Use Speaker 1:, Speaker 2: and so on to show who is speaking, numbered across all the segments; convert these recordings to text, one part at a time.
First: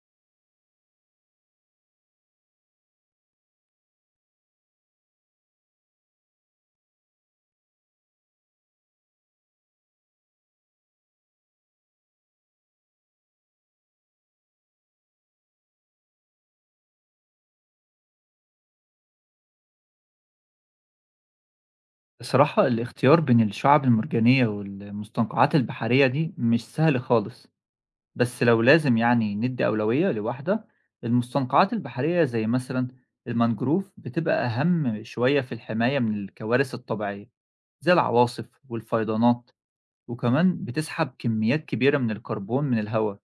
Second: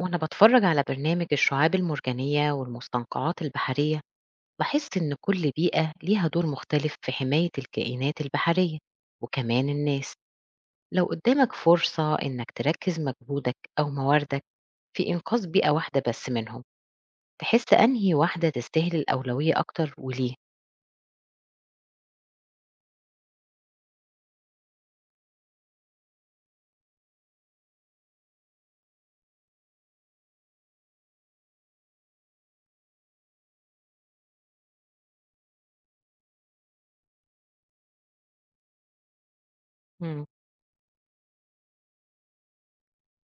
Speaker 1: وأنا بتفرج على برنامج الشعاب المرجانية والمستنقعات البحرية، بحس إن كل بيئة ليها دور مختلف في حماية الكائنات البحرية وكمان الناس. لو قدامك فرصة إنك تركز مجهودك أو مواردك في إنقاذ بيئة واحدة بس منهم، تحس أنهي واحدة تستاهل الأولوية أكتر وليه؟
Speaker 2: بصراحة الاختيار بين الشعب المرجانية والمستنقعات البحرية دي مش سهل خالص. بس لو لازم يعني ندي أولوية لواحدة، المستنقعات البحرية زي مثلا المانجروف بتبقى أهم شوية في الحماية من الكوارث الطبيعية زي العواصف والفيضانات.
Speaker 1: مم.
Speaker 2: وكمان بتسحب كميات كبيرة من الكربون من الهواء،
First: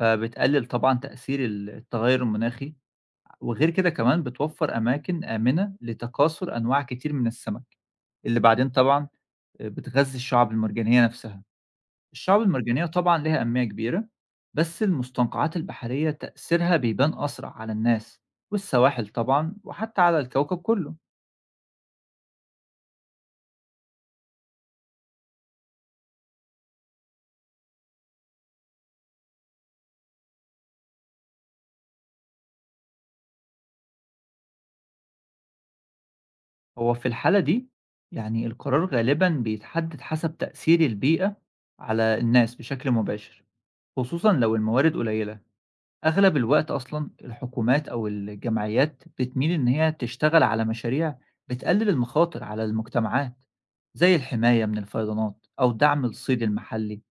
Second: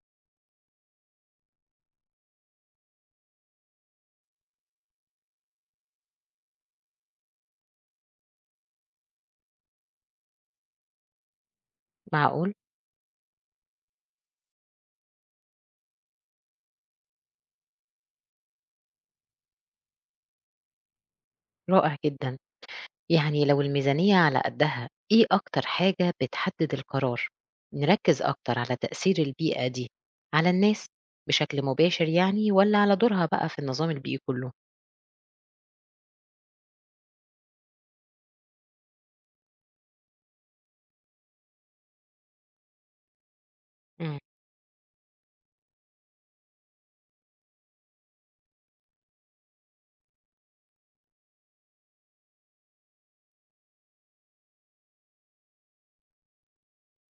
Speaker 2: فبتقلل طبعا تأثير التغير المناخي. وغير كده كمان بتوفر أماكن آمنة لتكاثر أنواع كتير من السمك اللي بعدين طبعا بتغذّي الشعب المرجانية نفسها. الشعب
Speaker 1: معقول؟
Speaker 2: المرجانية طبعًا ليها أهمية كبيرة، بس المستنقعات البحرية تأثيرها بيبان أسرع على الناس والسواحل طبعًا وحتى على الكوكب كُلّه.
Speaker 1: رائع جدا. يعني لو الميزانية على قدها، إيه أكتر حاجة بتحدد القرار؟ نركز أكتر على تأثير البيئة دي على الناس بشكل مباشر يعني، ولا على دورها بقى في النظام البيئي كله؟
Speaker 2: هو في الحالة دي، يعني القرار غالبًا بيتحدد حسب تأثير البيئة على الناس بشكل مباشر،
Speaker 1: مم.
Speaker 2: خصوصًا لو الموارد قليلة. أغلب الوقت أصلًا الحكومات أو الجمعيات بتميل إن هي تشتغل على مشاريع بتقلل المخاطر على المجتمعات، زي الحماية من الفيضانات أو دعم الصيد المحلي،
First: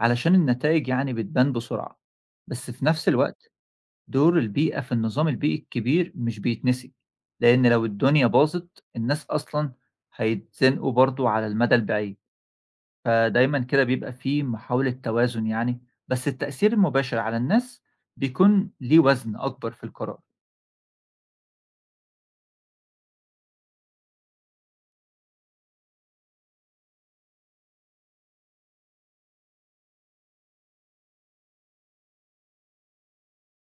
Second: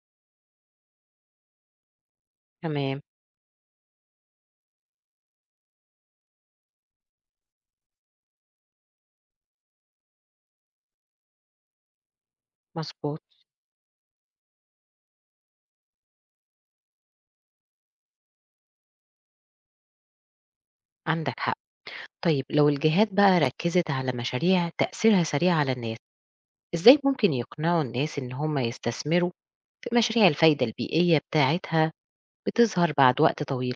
Speaker 2: علشان النتائج يعني بتبان بسرعة. بس في
Speaker 1: تمام.
Speaker 2: نفس الوقت دور البيئة في النظام البيئي الكبير مش بيتنسي، لأن لو الدنيا باظت الناس أصلًا هيتزنقوا برضه على المدى البعيد.
Speaker 1: مظبوط.
Speaker 2: فدايمًا كده بيبقى في محاولة توازن يعني، بس التأثير المباشر على الناس بيكون ليه وزن أكبر في القرار.
Speaker 1: عندك حق. طيب لو الجهات بقى ركزت على مشاريع تأثيرها سريع على الناس، إزاي ممكن يقنعوا الناس إن هم يستثمروا في مشاريع الفايدة البيئية بتاعتها بتظهر بعد وقت طويل؟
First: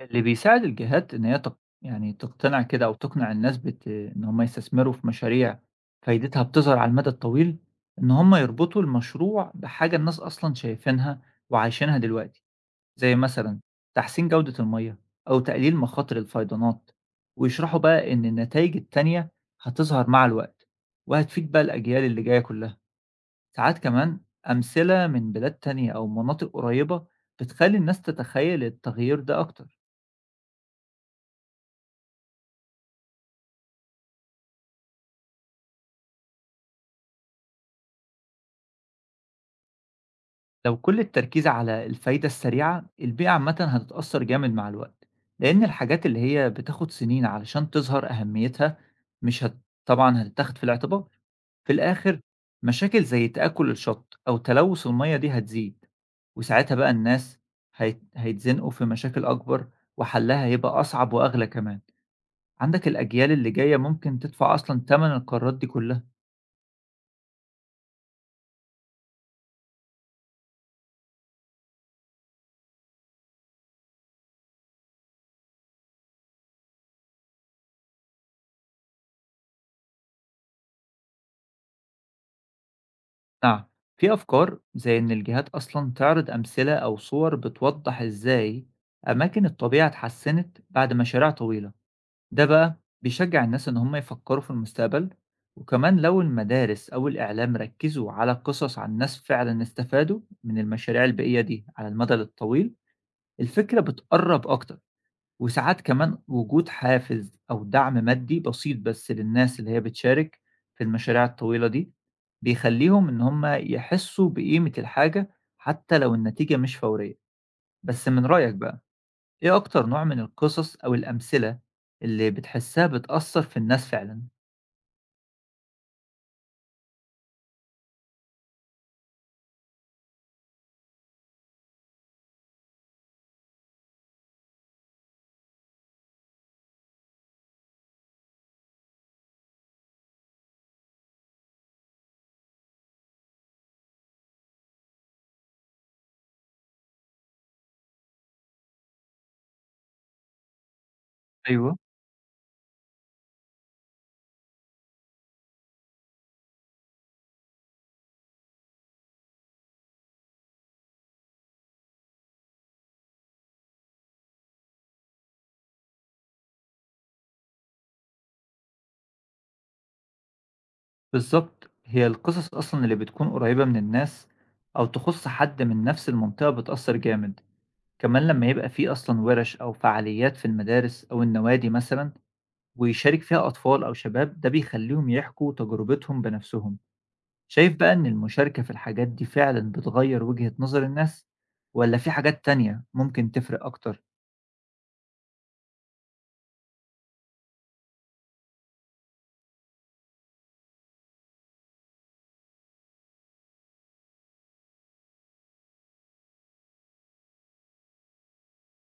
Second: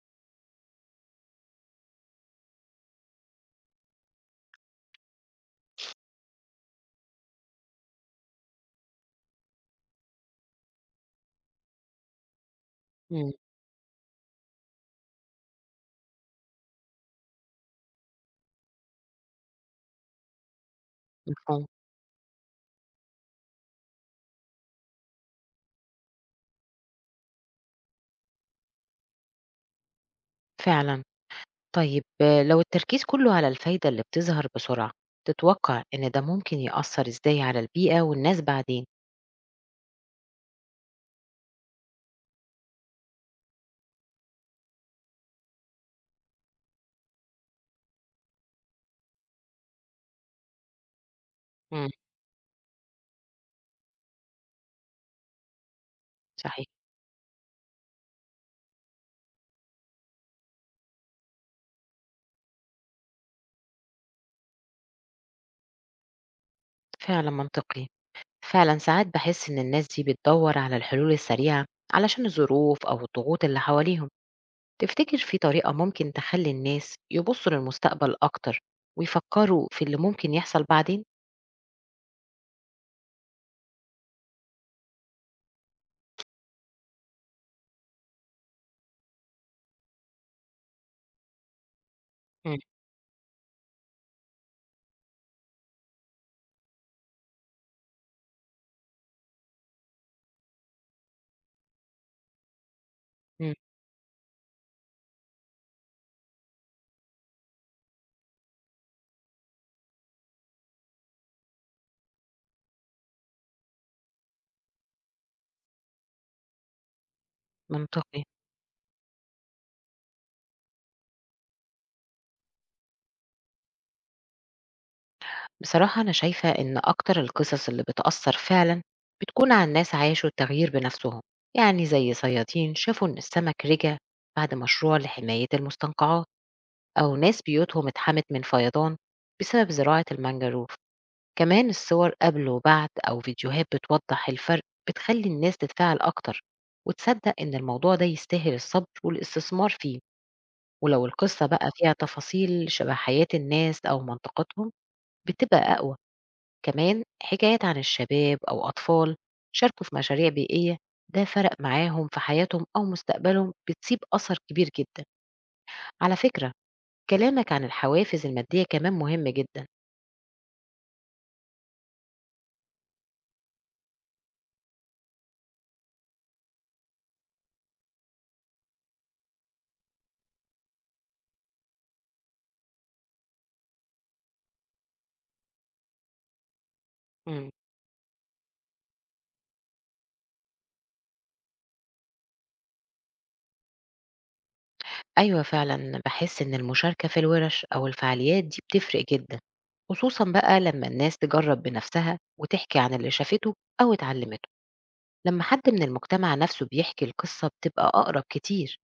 Speaker 2: اللي بيساعد الجهات إن هي يعني تقتنع كده أو تقنع الناس إن هم يستثمروا في مشاريع فايدتها بتظهر على المدى الطويل، إن هم يربطوا المشروع بحاجة الناس أصلًا شايفينها وعايشينها دلوقتي، زي
Speaker 1: مم.
Speaker 2: مثلًا تحسين جودة المَيّة أو تقليل مخاطر الفيضانات، ويشرحوا بقى إن النتايج التانية هتظهر مع الوقت، وهتفيد بقى
Speaker 1: مفهوم.
Speaker 2: الأجيال اللي جاية كلها. ساعات كمان أمثلة من بلاد تانية أو مناطق قريبة بتخلي الناس تتخيل التغيير ده أكتر.
Speaker 1: فعلا. طيب آه، لو التركيز كله على الفايدة اللي بتظهر بسرعة، تتوقع إن ده ممكن يأثر إزاي على البيئة والناس بعدين؟
Speaker 2: لو كل التركيز على الفايدة السريعة، البيئة عامة هتتأثر جامد مع الوقت، لأن الحاجات اللي هي بتاخد سنين علشان تظهر أهميتها مش هت... طبعا هتتاخد في الاعتبار في
Speaker 1: مم.
Speaker 2: الآخر. مشاكل زي تآكل الشط أو تلوث المية دي هتزيد،
Speaker 1: صحيح.
Speaker 2: وساعتها بقى الناس هيتزنقوا في مشاكل أكبر، وحلها هيبقى أصعب وأغلى كمان. عندك الأجيال اللي جاية ممكن تدفع أصلًا تمن القرارات دي كلها.
Speaker 1: فعلا منطقي. فعلا ساعات بحس إن الناس دي بتدور على الحلول السريعة علشان الظروف أو الضغوط اللي حواليهم. تفتكر في طريقة ممكن تخلي الناس يبصوا للمستقبل أكتر ويفكروا في اللي ممكن يحصل بعدين؟
Speaker 2: نعم، في أفكار زي إن الجهات أصلًا تعرض أمثلة أو صور بتوضح إزاي أماكن الطبيعة اتحسنت بعد مشاريع طويلة، ده
Speaker 1: مم.
Speaker 2: بقى بيشجع الناس إن هم يفكروا في المستقبل. وكمان لو المدارس أو الإعلام ركزوا على قصص عن ناس فعلًا استفادوا من المشاريع البيئية دي على المدى الطويل،
Speaker 1: مم.
Speaker 2: الفكرة بتقرب أكتر. وساعات كمان وجود حافز أو دعم مادي بسيط بس للناس اللي هي بتشارك في المشاريع الطويلة دي بيخليهم إن هم يحسوا بقيمة الحاجة حتى لو النتيجة مش فورية. بس
Speaker 1: منطقي.
Speaker 2: من رأيك بقى إيه أكتر نوع من القصص أو الأمثلة اللي بتحسها بتأثر في الناس فعلا؟
Speaker 1: بصراحة أنا شايفة إن أكتر القصص اللي بتأثر فعلا بتكون عن ناس عاشوا التغيير بنفسهم. يعني زي صيادين شافوا إن السمك رجع بعد مشروع لحماية المستنقعات، أو ناس بيوتهم اتحمت من فيضان بسبب زراعة المانجروف. كمان الصور قبل وبعد أو فيديوهات بتوضح الفرق بتخلي الناس تتفاعل أكتر، وتصدق إن الموضوع ده يستاهل الصبر والاستثمار فيه. ولو القصة بقى
Speaker 2: أيوه،
Speaker 1: فيها تفاصيل شبه حياة الناس أو منطقتهم، بتبقى أقوى. كمان حكايات عن الشباب أو أطفال شاركوا في مشاريع بيئية، ده فرق معاهم في حياتهم أو مستقبلهم، بتسيب أثر كبير جدا. على فكرة، كلامك عن الحوافز المادية كمان مهم جدا.
Speaker 2: بالظبط هي القصص أصلا اللي بتكون قريبة من الناس أو تخص حد من نفس المنطقة بتأثر جامد. كمان لما يبقى في أصلا ورش أو فعاليات في المدارس أو النوادي مثلا ويشارك فيها أطفال أو شباب، ده بيخليهم يحكوا تجربتهم بنفسهم.
Speaker 1: مم.
Speaker 2: شايف بقى إن المشاركة في الحاجات دي فعلا بتغير وجهة نظر الناس، ولا في حاجات تانية ممكن تفرق أكتر؟
Speaker 1: أيوة فعلا بحس إن المشاركة في الورش أو الفعاليات دي بتفرق جدا، خصوصا بقى لما الناس تجرب بنفسها وتحكي عن اللي شافته أو اتعلمته. لما حد من المجتمع نفسه بيحكي القصة بتبقى أقرب كتير،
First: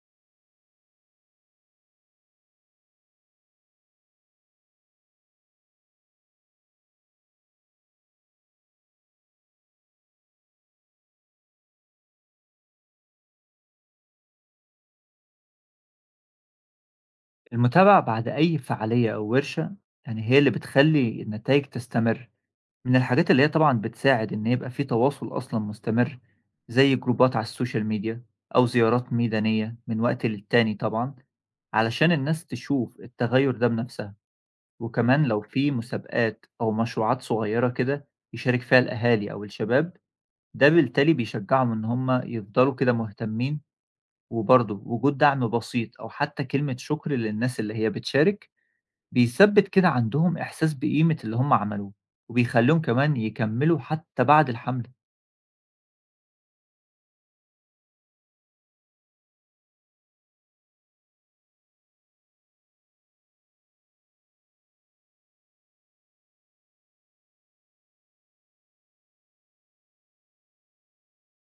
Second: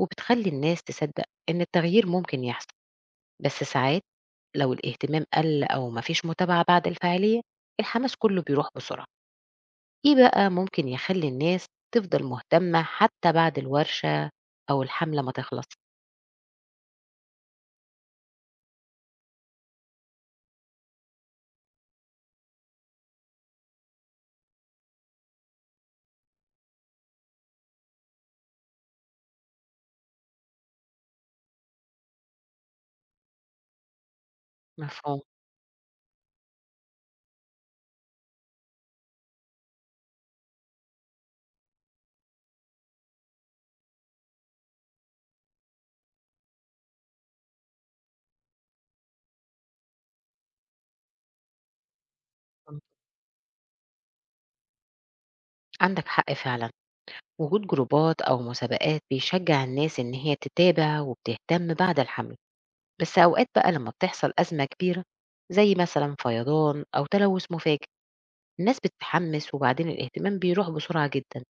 Speaker 1: وبتخلي الناس تصدق إن التغيير ممكن يحصل. بس ساعات لو الاهتمام قل أو مفيش متابعة بعد الفعالية، الحماس كله بيروح بسرعة. إيه بقى ممكن يخلي الناس تفضل مهتمة حتى بعد الورشة أو الحملة ما تخلص؟
Speaker 2: المتابعة بعد أي فعالية أو ورشة، يعني هي اللي بتخلي النتائج تستمر. من الحاجات اللي هي طبعا بتساعد إن يبقى في تواصل أصلا مستمر، زي جروبات على السوشيال ميديا أو زيارات ميدانية من وقت للتاني طبعا، علشان الناس تشوف التغير ده بنفسها.
Speaker 1: مفهوم.
Speaker 2: وكمان لو في مسابقات أو مشروعات صغيرة كده يشارك فيها الأهالي أو الشباب، ده بالتالي بيشجعهم إن هم يفضلوا كده مهتمين. وبرضه وجود دعم بسيط أو حتى كلمة شكر للناس اللي هي بتشارك بيثبت كده عندهم إحساس بقيمة اللي هم عملوه، وبيخليهم كمان يكملوا حتى بعد الحملة.
Speaker 1: عندك حق فعلا، وجود جروبات أو مسابقات بيشجع الناس إن هي تتابع وبتهتم بعد الحملة. بس أوقات بقى لما بتحصل أزمة كبيرة، زي مثلا فيضان أو تلوث مفاجئ، الناس بتتحمس وبعدين الاهتمام بيروح بسرعة جدا.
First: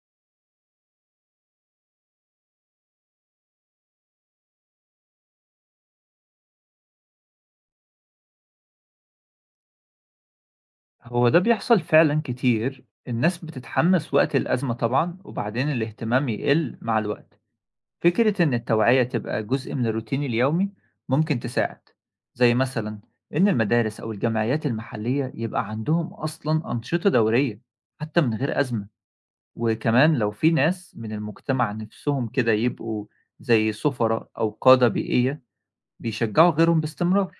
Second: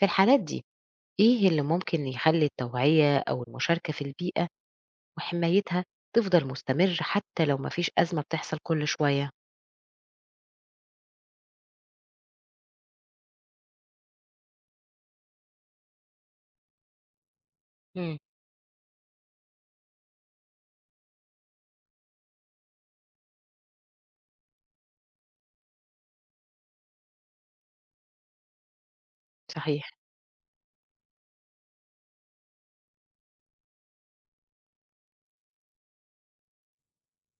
Speaker 1: في الحالات دي، إيه اللي ممكن يخلي التوعية أو المشاركة في البيئة وحمايتها تفضل مستمر حتى لو مفيش أزمة بتحصل كل شوية؟
Speaker 2: هو ده بيحصل فعلا كتير. الناس بتتحمس وقت الأزمة طبعا، وبعدين الاهتمام يقل مع الوقت.
Speaker 1: امم.
Speaker 2: فكرة إن التوعية تبقى جزء من الروتين اليومي ممكن تساعد، زي مثلا إن المدارس أو الجمعيات المحلية يبقى عندهم أصلا أنشطة دورية حتى من غير أزمة.
Speaker 1: صحيح.
Speaker 2: وكمان لو في ناس من المجتمع نفسهم كده يبقوا زي سفراء أو قادة بيئية بيشجعوا غيرهم باستمرار،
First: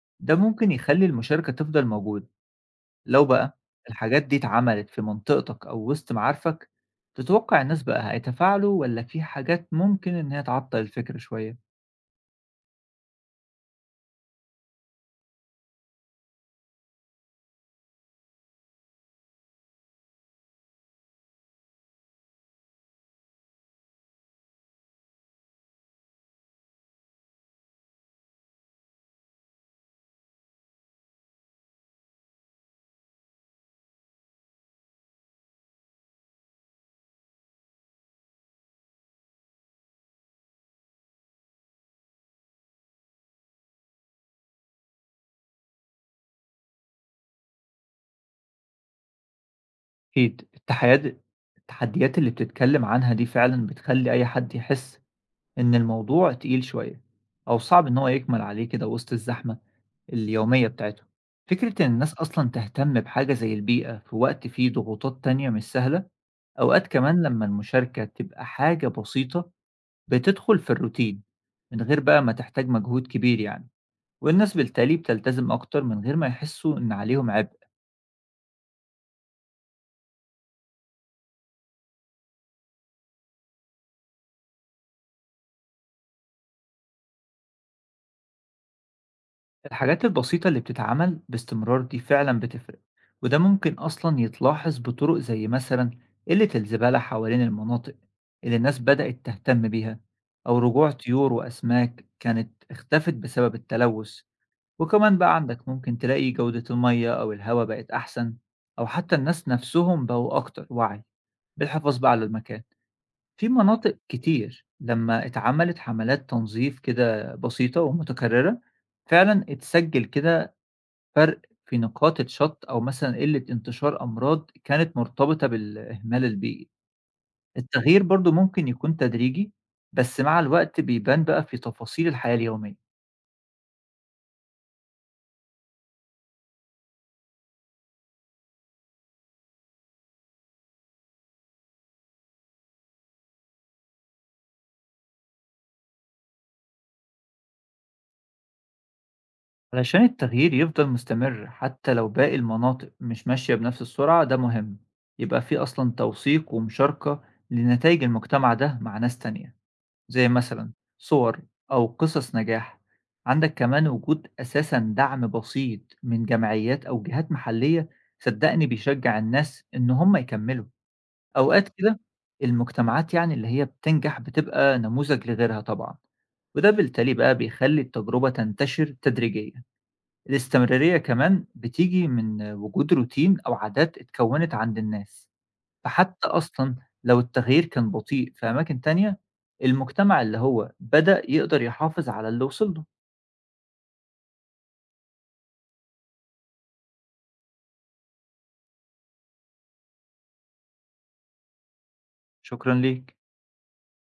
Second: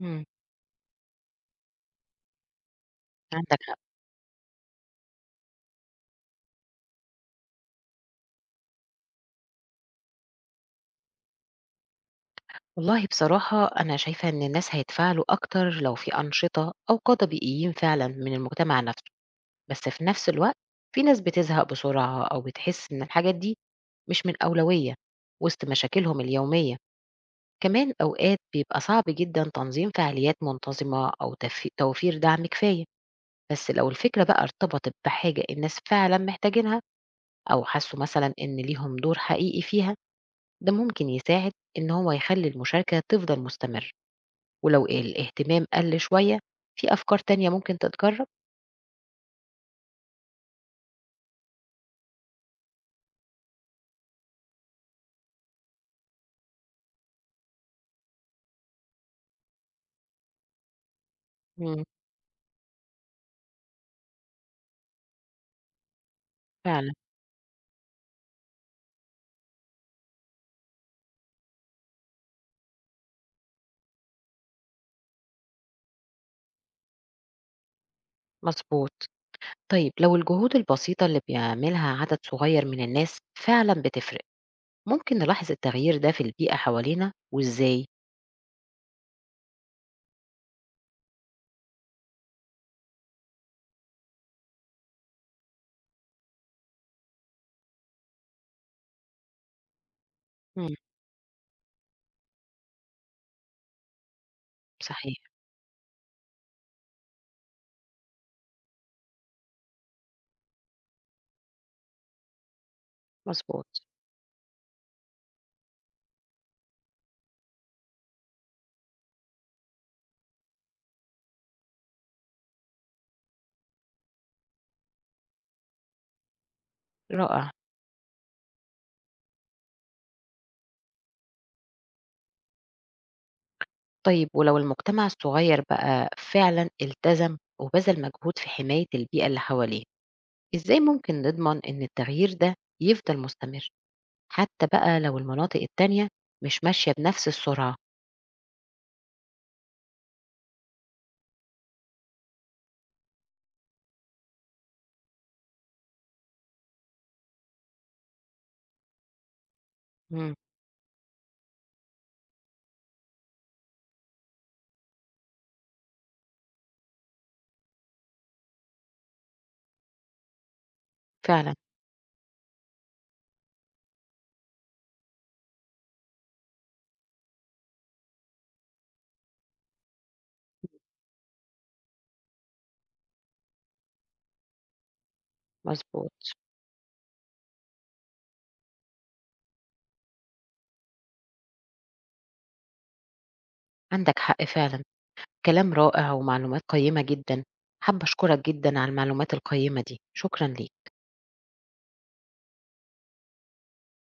Speaker 1: امم.
Speaker 2: ده ممكن يخلي المشاركة تفضل موجودة. لو بقى
Speaker 1: عندك حق.
Speaker 2: الحاجات دي اتعملت في منطقتك أو وسط معارفك، تتوقع الناس بقى هيتفاعلوا، ولا في حاجات ممكن إن هي تعطل الفكرة شوية؟
Speaker 1: والله بصراحة أنا شايفة إن الناس هيتفاعلوا أكتر لو في أنشطة أو قادة بيئيين فعلا من المجتمع نفسه. بس في نفس الوقت، في ناس بتزهق بسرعة أو بتحس إن الحاجات دي مش من أولوية وسط مشاكلهم اليومية. كمان أوقات بيبقى صعب جدا تنظيم فعاليات منتظمة أو توفير دعم كفاية. بس لو الفكرة بقى ارتبطت بحاجة الناس فعلا محتاجينها، أو حسوا مثلا إن ليهم دور حقيقي فيها، ده ممكن يساعد إن هو يخلي المشاركة تفضل مستمر. ولو الاهتمام قل شوية، في أفكار تانية ممكن تتجرب؟
Speaker 2: أكيد. التحديات اللي بتتكلّم عنها دي فعلًا بتخلّي أي حد يحس إن الموضوع تقيل شوية أو صعب إن هو يكمل عليه كده وسط الزحمة اليومية بتاعتهم.
Speaker 1: مم.
Speaker 2: فكرة إن الناس أصلًا تهتم بحاجة زي البيئة في وقت فيه ضغوطات تانية مش سهلة. أوقات
Speaker 1: فعلا.
Speaker 2: كمان لمّا المشاركة تبقى حاجة بسيطة بتدخل في الروتين من غير بقى ما تحتاج مجهود كبير يعني، والناس بالتالي بتلتزم أكتر من غير ما يحسّوا إن عليهم عبء.
Speaker 1: مظبوط. طيب لو الجهود البسيطة اللي بيعملها عدد صغير من الناس فعلا بتفرق، ممكن نلاحظ التغيير ده في البيئة حوالينا وإزاي؟
Speaker 2: الحاجات البسيطة اللي بتتعمل باستمرار دي فعلا بتفرق، وده ممكن أصلا يتلاحظ بطرق زي مثلا قلة الزبالة حوالين المناطق اللي الناس بدأت تهتم بيها، أو
Speaker 1: مم.
Speaker 2: رجوع طيور وأسماك كانت اختفت بسبب التلوث. وكمان
Speaker 1: صحيح.
Speaker 2: بقى عندك ممكن تلاقي جودة المية أو الهواء بقت أحسن، أو حتى الناس نفسهم بقوا أكتر وعي بالحفاظ بقى على المكان. في
Speaker 1: مظبوط.
Speaker 2: مناطق كتير لمّا اتعملت حملات تنظيف كده بسيطة ومتكررة، فعلًا اتسجل كده فرق في نقاط الشط أو مثلًا قلة انتشار أمراض كانت مرتبطة بالإهمال البيئي.
Speaker 1: رائع.
Speaker 2: التغيير برضه ممكن يكون تدريجي، بس مع الوقت بيبان بقى في تفاصيل الحياة اليومية.
Speaker 1: طيب ولو المجتمع الصغير بقى فعلا التزم وبذل مجهود في حماية البيئة اللي حواليه، إزاي ممكن نضمن إن التغيير ده يفضل مستمر، حتى بقى لو المناطق التانية مش ماشية بنفس السرعة؟
Speaker 2: علشان التغيير يفضل مستمر حتى لو باقي المناطق مش ماشية بنفس السرعة ده مهم، يبقى في أصلًا توثيق ومشاركة لنتايج المجتمع ده مع ناس تانية. زي
Speaker 1: مم.
Speaker 2: مثلا صور أو قصص نجاح. عندك كمان وجود أساسا دعم بسيط من جمعيات أو جهات محلية صدقني بيشجع الناس إن هم يكملوا.
Speaker 1: فعلا.
Speaker 2: أوقات كده المجتمعات يعني اللي هي بتنجح بتبقى نموذج لغيرها طبعا، وده بالتالي بقى بيخلي التجربة تنتشر تدريجيا. الاستمرارية كمان بتيجي من وجود روتين أو عادات اتكونت عند الناس. فحتى
Speaker 1: مظبوط.
Speaker 2: أصلًا لو التغيير كان بطيء في أماكن تانية، المجتمع اللي هو بدأ يقدر يحافظ على اللي وصل له.
Speaker 1: عندك حق فعلا. كلام رائع ومعلومات قيمة جدا. حابة أشكرك جدا على المعلومات القيمة دي، شكرا ليك.
Speaker 2: شكرًا ليك.